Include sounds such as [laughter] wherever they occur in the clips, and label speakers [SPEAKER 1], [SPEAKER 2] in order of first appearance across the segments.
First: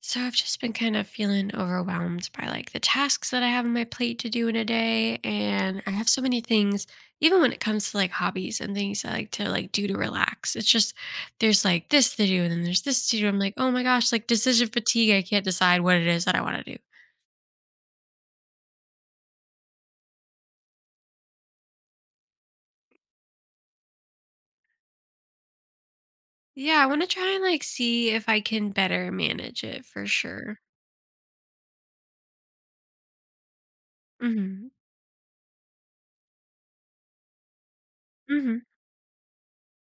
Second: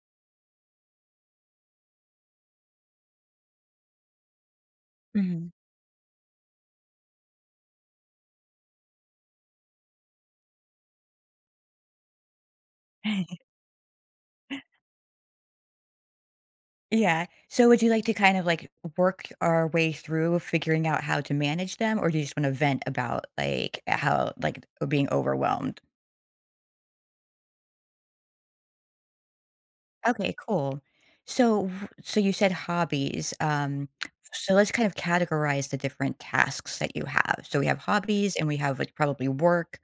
[SPEAKER 1] So I've just been kind of feeling overwhelmed by like the tasks that I have on my plate to do in a day,
[SPEAKER 2] Mhm.
[SPEAKER 1] and I have so many things, even when it comes to like hobbies and things I like to like do to relax. It's just there's like this to do and then there's this to do. I'm like,
[SPEAKER 2] [laughs]
[SPEAKER 1] "Oh my gosh, like decision fatigue. I can't decide what it is that I want to do."
[SPEAKER 2] Yeah. So would you like to kind of like work our way through figuring out how to manage them, or do you just want to vent about like how like being overwhelmed?
[SPEAKER 1] Yeah, I want to try and like see if I can better manage it for
[SPEAKER 2] Okay,
[SPEAKER 1] sure.
[SPEAKER 2] cool. So so you said hobbies. So let's
[SPEAKER 1] Mhm.
[SPEAKER 2] kind of categorize the different tasks that you have. So we have hobbies and we
[SPEAKER 1] Mhm.
[SPEAKER 2] have like probably work.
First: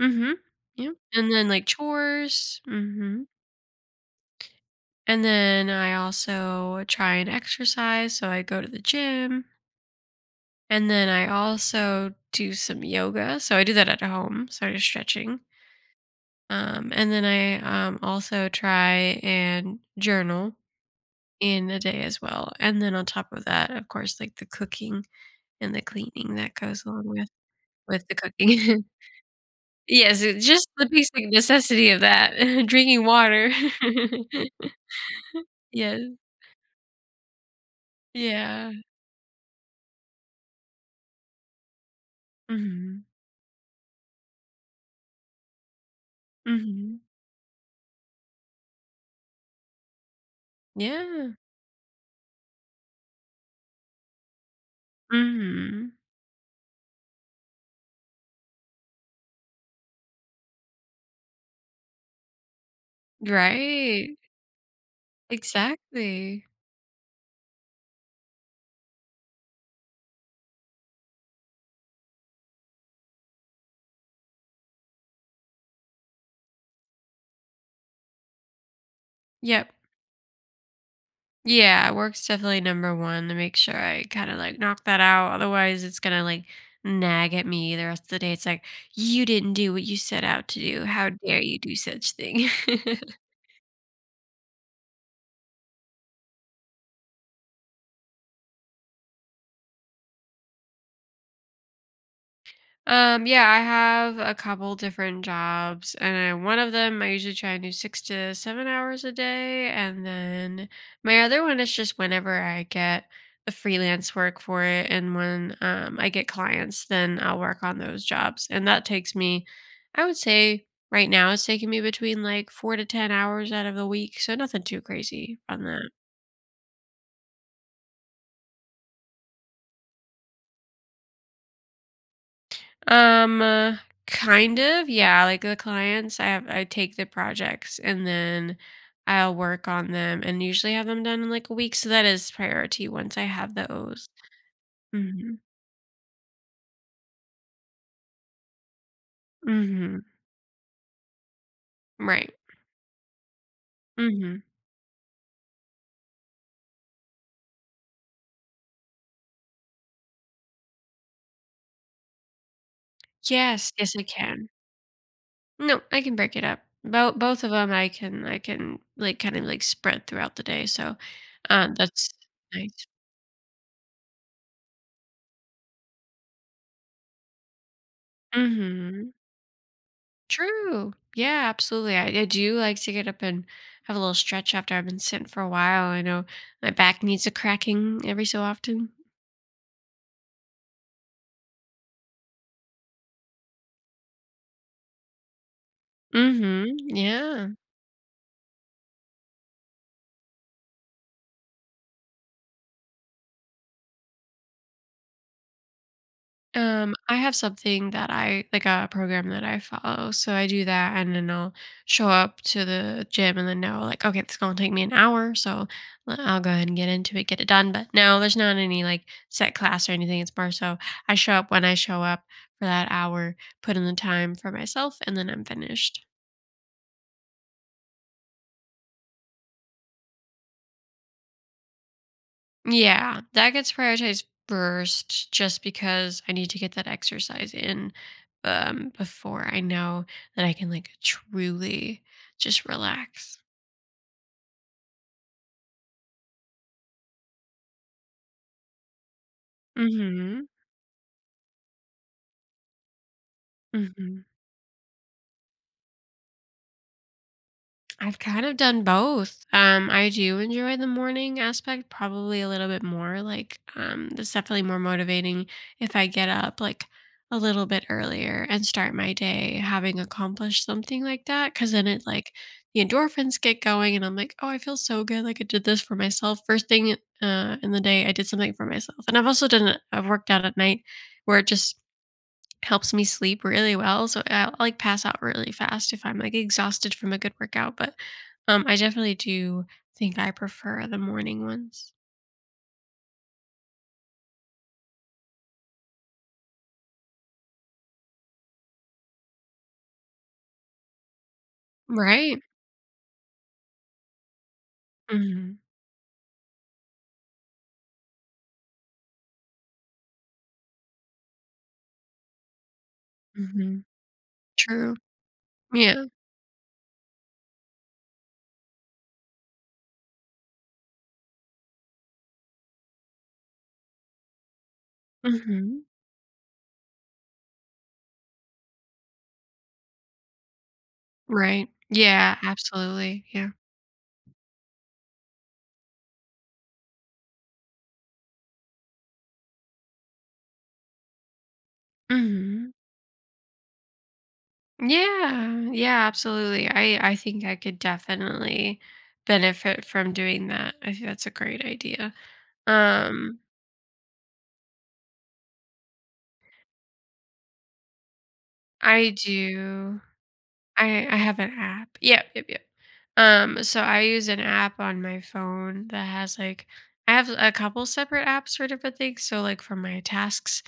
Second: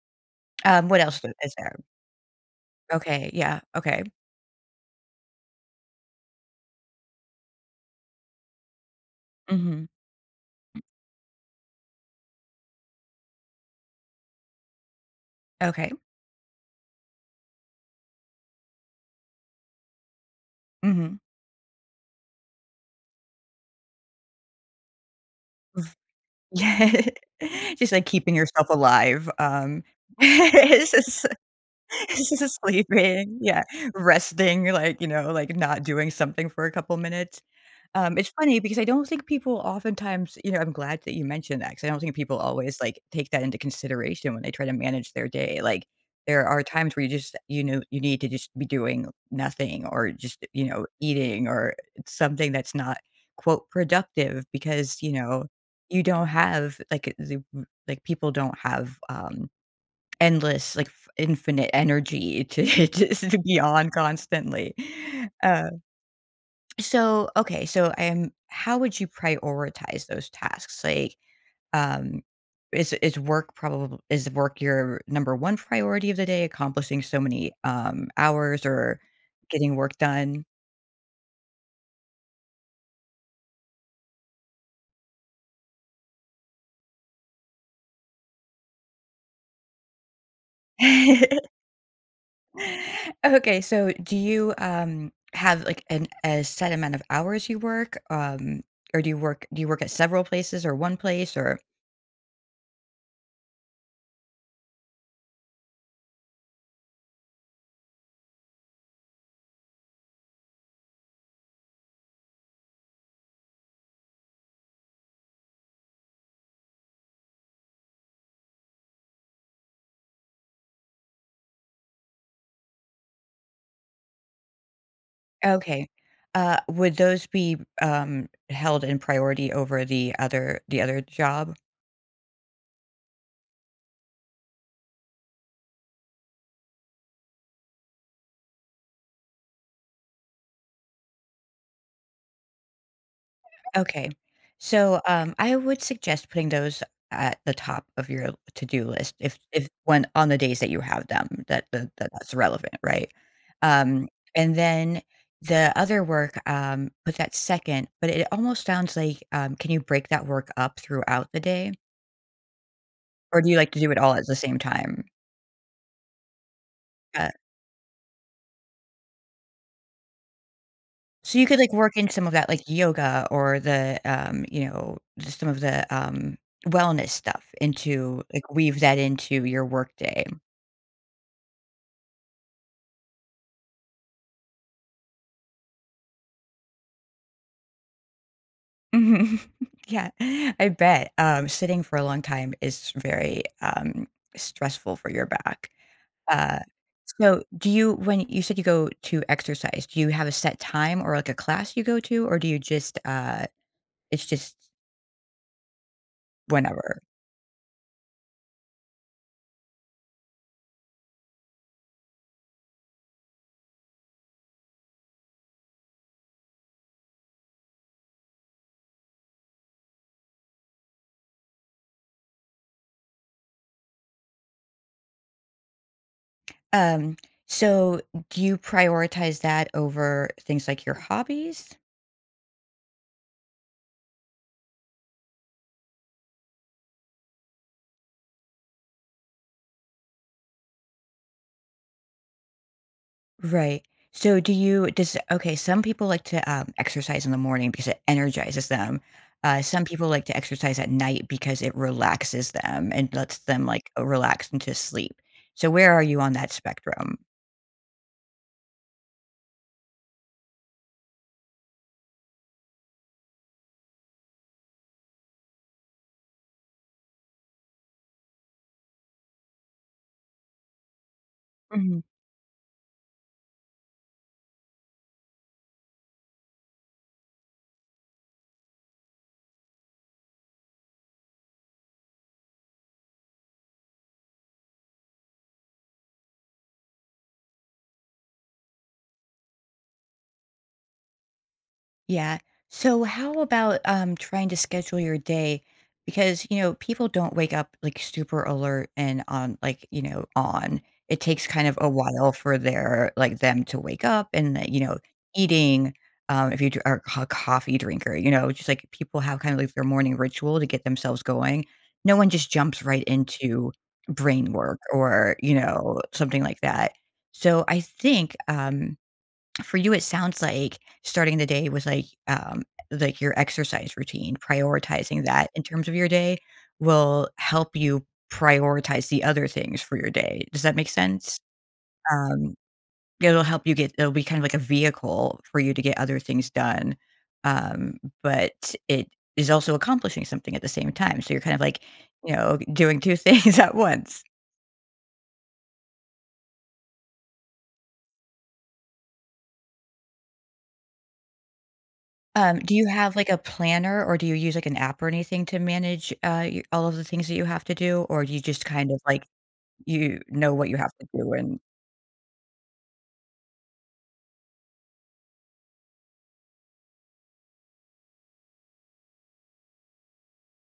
[SPEAKER 1] Mhm.
[SPEAKER 2] Um,
[SPEAKER 1] Yeah.
[SPEAKER 2] what else
[SPEAKER 1] And then
[SPEAKER 2] is
[SPEAKER 1] like
[SPEAKER 2] there?
[SPEAKER 1] chores. Mhm.
[SPEAKER 2] Okay, yeah, okay.
[SPEAKER 1] And then I also try and exercise, so I go to the gym.
[SPEAKER 2] Mhm.
[SPEAKER 1] And then I also do some yoga, so I do that at home, so I do stretching.
[SPEAKER 2] Okay.
[SPEAKER 1] And then I also try and journal
[SPEAKER 2] Mhm.
[SPEAKER 1] in a day as well. And then on top of that, of course, like the cooking and the cleaning that goes
[SPEAKER 2] Yeah.
[SPEAKER 1] along with
[SPEAKER 2] [laughs] Just, like,
[SPEAKER 1] with the
[SPEAKER 2] keeping yourself
[SPEAKER 1] cooking.
[SPEAKER 2] alive,
[SPEAKER 1] [laughs]
[SPEAKER 2] [laughs]
[SPEAKER 1] yes, it's just the
[SPEAKER 2] it's just
[SPEAKER 1] basic necessity of that.
[SPEAKER 2] it's just
[SPEAKER 1] [laughs] Drinking
[SPEAKER 2] sleeping,
[SPEAKER 1] water.
[SPEAKER 2] yeah,
[SPEAKER 1] [laughs]
[SPEAKER 2] resting, like, you know, like, not
[SPEAKER 1] yes.
[SPEAKER 2] doing something for a couple minutes. It's funny
[SPEAKER 1] Yeah.
[SPEAKER 2] because I don't think people oftentimes, you know, I'm glad that you mentioned that, because I don't think people always, like,
[SPEAKER 1] Hmm.
[SPEAKER 2] take that into consideration when they try to manage their day. Like, there are times
[SPEAKER 1] Hmm.
[SPEAKER 2] where you just, you know, you need to just be doing nothing, or just, you know,
[SPEAKER 1] Yeah.
[SPEAKER 2] eating, or something that's not, quote, "productive," because, you know,
[SPEAKER 1] Mhm.
[SPEAKER 2] you don't have, like, the like, people don't have, endless, like, f infinite energy to [laughs] just to be on
[SPEAKER 1] Right.
[SPEAKER 2] constantly, uh,
[SPEAKER 1] Exactly.
[SPEAKER 2] so, okay, so I am how would you prioritize those tasks? Like, um, is work probably is work your number one priority of the day, accomplishing so many hours or
[SPEAKER 1] Yep.
[SPEAKER 2] getting work done?
[SPEAKER 1] Yeah, work's definitely number one to make sure I kinda, like, knock that out. Otherwise, it's gonna, like, nag at me the rest of the day. It's like, "You didn't do what you set out to do. How dare
[SPEAKER 2] [laughs]
[SPEAKER 1] you do such thing." [laughs]
[SPEAKER 2] Okay, so do you have like an a set amount of hours you work? Or do you work at several places or one place, or—
[SPEAKER 1] Yeah, I have a couple different jobs, and one of them I usually try and do 6 to 7 hours a day. And then my other one is just whenever I get the freelance work for it, and when I get clients, then I'll work on those jobs, and that takes me, I would say, right now it's taking me between like 4 to 10 hours out of the week, so nothing too crazy on
[SPEAKER 2] Okay.
[SPEAKER 1] that.
[SPEAKER 2] Would those be held in priority over the other job?
[SPEAKER 1] Um, uh, kind of, yeah. Like, the clients, I take the projects and then I'll work on them and usually have them done in like a week. So that is priority once I have those.
[SPEAKER 2] Okay. So,
[SPEAKER 1] Hmm.
[SPEAKER 2] I would suggest putting those at the top of your to-do list if if
[SPEAKER 1] Hmm.
[SPEAKER 2] when on the days that you have them, that that that
[SPEAKER 1] Right.
[SPEAKER 2] that's relevant, right? Um,
[SPEAKER 1] Mm hmm.
[SPEAKER 2] and then the other work, put that second, but it almost sounds like, can you break that work up throughout the day? Or do you like
[SPEAKER 1] Yes.
[SPEAKER 2] to do
[SPEAKER 1] Yes,
[SPEAKER 2] it
[SPEAKER 1] I
[SPEAKER 2] all at the
[SPEAKER 1] can.
[SPEAKER 2] same time?
[SPEAKER 1] No, I can break it up. Both
[SPEAKER 2] Uh,
[SPEAKER 1] both of them, I can like kind of like spread throughout the day. So,
[SPEAKER 2] so you could like work in
[SPEAKER 1] that's
[SPEAKER 2] some of that like
[SPEAKER 1] nice.
[SPEAKER 2] yoga or the, you know, just some of the, wellness stuff into, like,
[SPEAKER 1] Mm
[SPEAKER 2] weave that
[SPEAKER 1] hmm.
[SPEAKER 2] into your workday.
[SPEAKER 1] True. Yeah, absolutely. I do like to get up and have a little stretch after I've been sitting for a while. I know my back needs a cracking every so often.
[SPEAKER 2] Mhm. [laughs] Yeah, I bet, sitting for a long time is very, stressful for your back. Uh,
[SPEAKER 1] Mm-hmm.
[SPEAKER 2] so
[SPEAKER 1] Yeah.
[SPEAKER 2] do you when you said you go to exercise, do you have a set time or, like, a class you go to, or do you just, it's just whenever?
[SPEAKER 1] I have something that I like a program that I follow. So I do that and then I'll show up to the gym and then know like, okay, it's gonna take me an hour, so I'll go ahead and get into it, get it done. But no, there's not any like set class or anything. It's more so I show up when I show up for that hour, put in the time for myself, and then I'm finished.
[SPEAKER 2] Um, so do you prioritize that over things like your hobbies?
[SPEAKER 1] Yeah, that gets prioritized first just because I need to get that exercise in before I know that I can like truly just relax.
[SPEAKER 2] Right. So do you does Okay, some people like to, exercise in the morning because it energizes them. Some people like to
[SPEAKER 1] Mhm.
[SPEAKER 2] exercise at night because it relaxes them and lets them, like,
[SPEAKER 1] Mhm.
[SPEAKER 2] relax into sleep. So where are you on that spectrum?
[SPEAKER 1] I've kind of done both. I do enjoy the morning aspect probably a little bit more. Like, it's definitely more motivating if I get up like a little bit earlier and start my day having accomplished something like that. Cause then it like the endorphins get going, and I'm like, oh, I feel so good. Like, I did this for myself. First thing in the day, I did something for myself. And I've also done, I've worked out at night where it just helps me sleep really well. So I like pass out really fast if I'm like exhausted from a good workout. But I definitely do think I prefer the morning ones.
[SPEAKER 2] Yeah. So how about trying to schedule your day? Because, you know, people don't wake up like super alert and on, like, you know, on. It takes kind of a while
[SPEAKER 1] Right.
[SPEAKER 2] for their like them to wake up, and that, you know,
[SPEAKER 1] Hmm.
[SPEAKER 2] eating. If you are a coffee drinker, you know, just like people have kind of like their morning ritual to get themselves going. No one just jumps right into
[SPEAKER 1] Hmm.
[SPEAKER 2] brain work,
[SPEAKER 1] True.
[SPEAKER 2] or, you know,
[SPEAKER 1] Yeah.
[SPEAKER 2] something like that. So I think for you, it sounds like starting the day was like your exercise routine, prioritizing that in
[SPEAKER 1] Hmm.
[SPEAKER 2] terms of your day will help you prioritize the other things for your day. Does that make sense?
[SPEAKER 1] Right. Yeah.
[SPEAKER 2] Um,
[SPEAKER 1] Absolutely.
[SPEAKER 2] it'll
[SPEAKER 1] Yeah.
[SPEAKER 2] help you it'll be kind of like a vehicle for you to get other things done. Um, but it is also accomplishing something at the same time. So you're kind of like, you know,
[SPEAKER 1] Hmm.
[SPEAKER 2] doing two [laughs] things at once.
[SPEAKER 1] Yeah. Yeah. Absolutely. I think I could definitely benefit from doing that. I think that's a great idea.
[SPEAKER 2] Do you have, like, a
[SPEAKER 1] Um,
[SPEAKER 2] planner, or do you use, like, an app or anything to manage, y all of the things that you have to do, or do you just kind of,
[SPEAKER 1] I
[SPEAKER 2] like,
[SPEAKER 1] do.
[SPEAKER 2] you know what you have to
[SPEAKER 1] I
[SPEAKER 2] do
[SPEAKER 1] have an
[SPEAKER 2] and—
[SPEAKER 1] app. Yep. Yep. Yep. So I use an app on my phone that has like I have a couple separate apps for different things. So like for my tasks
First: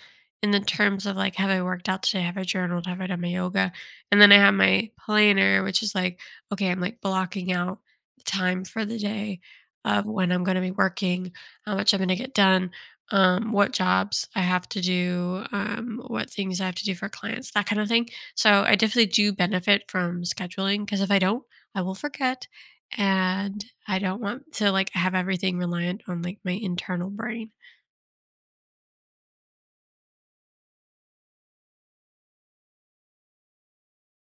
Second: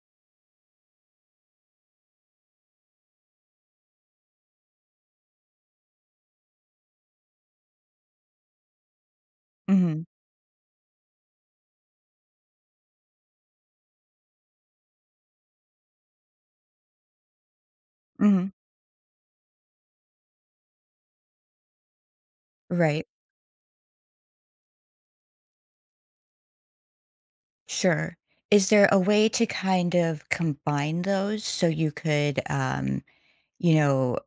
[SPEAKER 1] in the terms of like have I worked out today, have I journaled, have I done my yoga? And then I have my planner, which is like, okay, I'm like blocking out the time for the day
[SPEAKER 2] Mhm,
[SPEAKER 1] of when I'm gonna be working, how much I'm gonna get done, what jobs I have to do, what things I have to do for clients, that kind of thing.
[SPEAKER 2] mhm.
[SPEAKER 1] So I definitely do benefit from scheduling, because if I don't I will forget,
[SPEAKER 2] Right.
[SPEAKER 1] and I don't want to, like, have everything reliant on, like, my internal brain.
[SPEAKER 2] Sure. Is there a way to kind of combine those so you could, you know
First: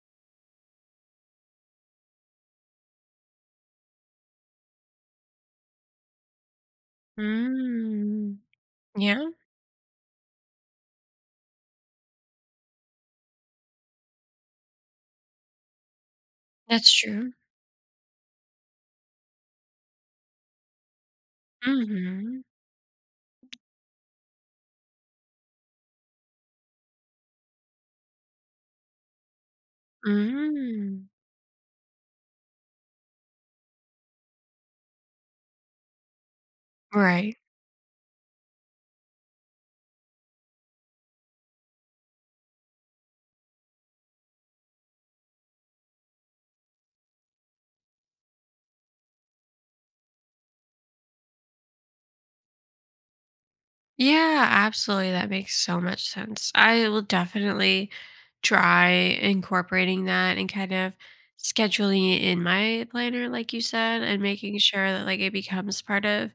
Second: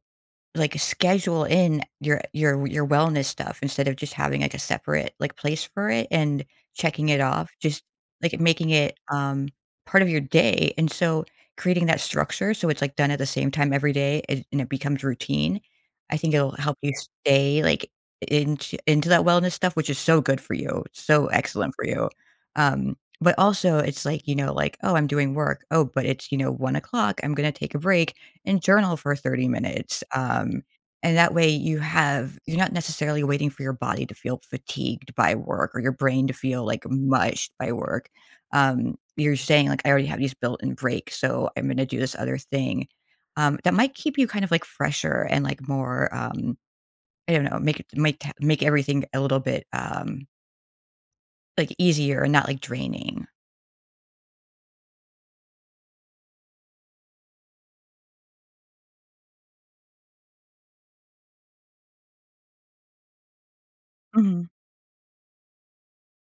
[SPEAKER 2] like, schedule in your wellness stuff instead of just having, like, a separate, like, place for it and checking it off, just,
[SPEAKER 1] Mm.
[SPEAKER 2] like, making it,
[SPEAKER 1] Yeah,
[SPEAKER 2] part of your day, and so creating that structure so it's, like, done at the same time every day, and it becomes routine, I think it'll help you
[SPEAKER 1] that's true.
[SPEAKER 2] stay, like, into that wellness stuff, which is so good for you. It's so excellent for you,
[SPEAKER 1] Mhm.
[SPEAKER 2] but also, it's like, you know, like, "Oh, I'm doing work. Oh, but it's, you know, 1 o'clock. I'm gonna take a break and journal for 30 minutes.
[SPEAKER 1] Mm.
[SPEAKER 2] And that way you're not necessarily waiting for your body to feel fatigued by work, or your brain to feel like
[SPEAKER 1] Right.
[SPEAKER 2] mushed by work. You're saying, like, I already have these built-in breaks, so I'm gonna do this other thing. That might keep you kind of like fresher and like more I don't know, make make everything a little bit like easier and not like draining.
[SPEAKER 1] Yeah, absolutely. That makes so much sense. I will definitely try incorporating that and kind of scheduling it in my planner, like you said, and
[SPEAKER 2] Mhm.
[SPEAKER 1] making sure that like it becomes part of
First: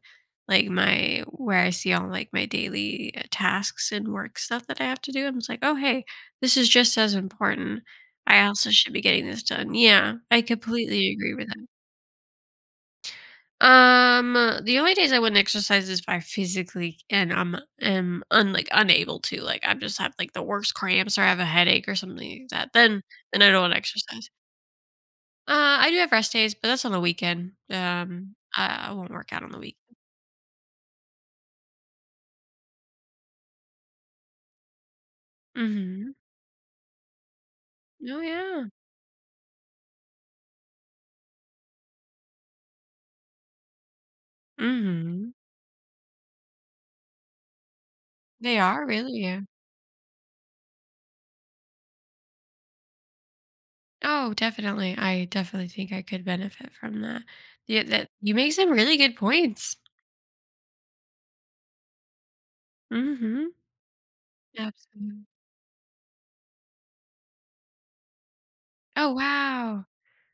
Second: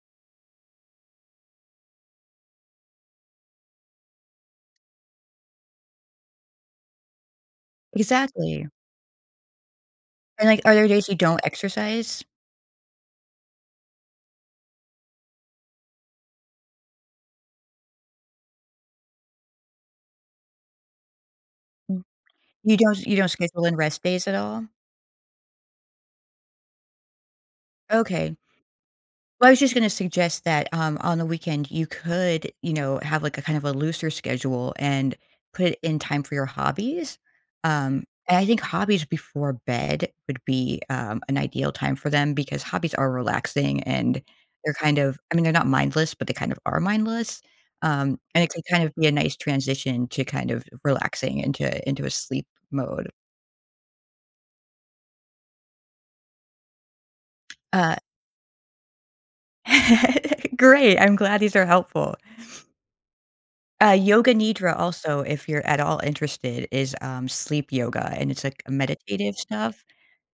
[SPEAKER 1] like my where I see all like my daily tasks and work stuff that I have to do. I'm just like, oh hey, this is just as important. I
[SPEAKER 2] Exactly.
[SPEAKER 1] also should be getting this done. Yeah, I
[SPEAKER 2] And like are there days
[SPEAKER 1] completely
[SPEAKER 2] you
[SPEAKER 1] agree
[SPEAKER 2] don't
[SPEAKER 1] with that.
[SPEAKER 2] exercise?
[SPEAKER 1] Um, the only days I wouldn't exercise is if I physically, and I'm am un like unable to. Like, I just have like the worst cramps or I have a headache or
[SPEAKER 2] Mm.
[SPEAKER 1] something like that. Then
[SPEAKER 2] You don't
[SPEAKER 1] then I
[SPEAKER 2] schedule
[SPEAKER 1] don't
[SPEAKER 2] in rest days
[SPEAKER 1] exercise.
[SPEAKER 2] at all?
[SPEAKER 1] Uh, I do have rest days, but that's on the weekend.
[SPEAKER 2] Okay.
[SPEAKER 1] I won't work out
[SPEAKER 2] Well, I
[SPEAKER 1] on
[SPEAKER 2] was
[SPEAKER 1] the
[SPEAKER 2] just
[SPEAKER 1] week.
[SPEAKER 2] gonna suggest that, on the weekend, you could, you know, have, like, a kind of a looser schedule and put it in
[SPEAKER 1] Mm-hmm.
[SPEAKER 2] time for your hobbies. Um,
[SPEAKER 1] Oh
[SPEAKER 2] and I think
[SPEAKER 1] yeah.
[SPEAKER 2] hobbies before bed would be, an ideal time for them because hobbies are relaxing, and they're kind of—
[SPEAKER 1] Mm-hmm.
[SPEAKER 2] I mean, they're not mindless, but they kind of are mindless. And it
[SPEAKER 1] They
[SPEAKER 2] could kind
[SPEAKER 1] are
[SPEAKER 2] of be a
[SPEAKER 1] really,
[SPEAKER 2] nice
[SPEAKER 1] yeah.
[SPEAKER 2] transition to kind of relaxing into a sleep mode.
[SPEAKER 1] Oh, definitely. I definitely think I could benefit from that. Yeah,
[SPEAKER 2] Uh,
[SPEAKER 1] that you make some really good points.
[SPEAKER 2] [laughs] great. I'm glad these are helpful.
[SPEAKER 1] Mm-hmm.
[SPEAKER 2] Yoga nidra also,
[SPEAKER 1] Absolutely.
[SPEAKER 2] if you're at all interested, is, sleep yoga, and it's, like,
[SPEAKER 1] Oh
[SPEAKER 2] meditative stuff,
[SPEAKER 1] wow.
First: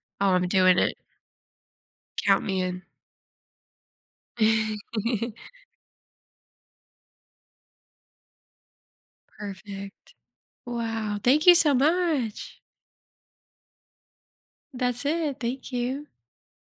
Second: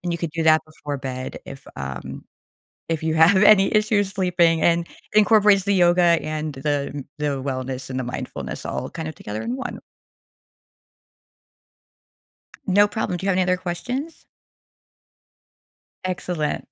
[SPEAKER 2] and you
[SPEAKER 1] Oh,
[SPEAKER 2] could do
[SPEAKER 1] I'm
[SPEAKER 2] that
[SPEAKER 1] doing it.
[SPEAKER 2] before bed
[SPEAKER 1] Count me in.
[SPEAKER 2] if you have [laughs] any issues sleeping, and it
[SPEAKER 1] [laughs]
[SPEAKER 2] incorporates the yoga and the wellness and the mindfulness all kind of together in one.
[SPEAKER 1] Perfect. Wow, thank you so much.
[SPEAKER 2] No problem. Do you have any other questions?
[SPEAKER 1] That's it, thank you.
[SPEAKER 2] Excellent.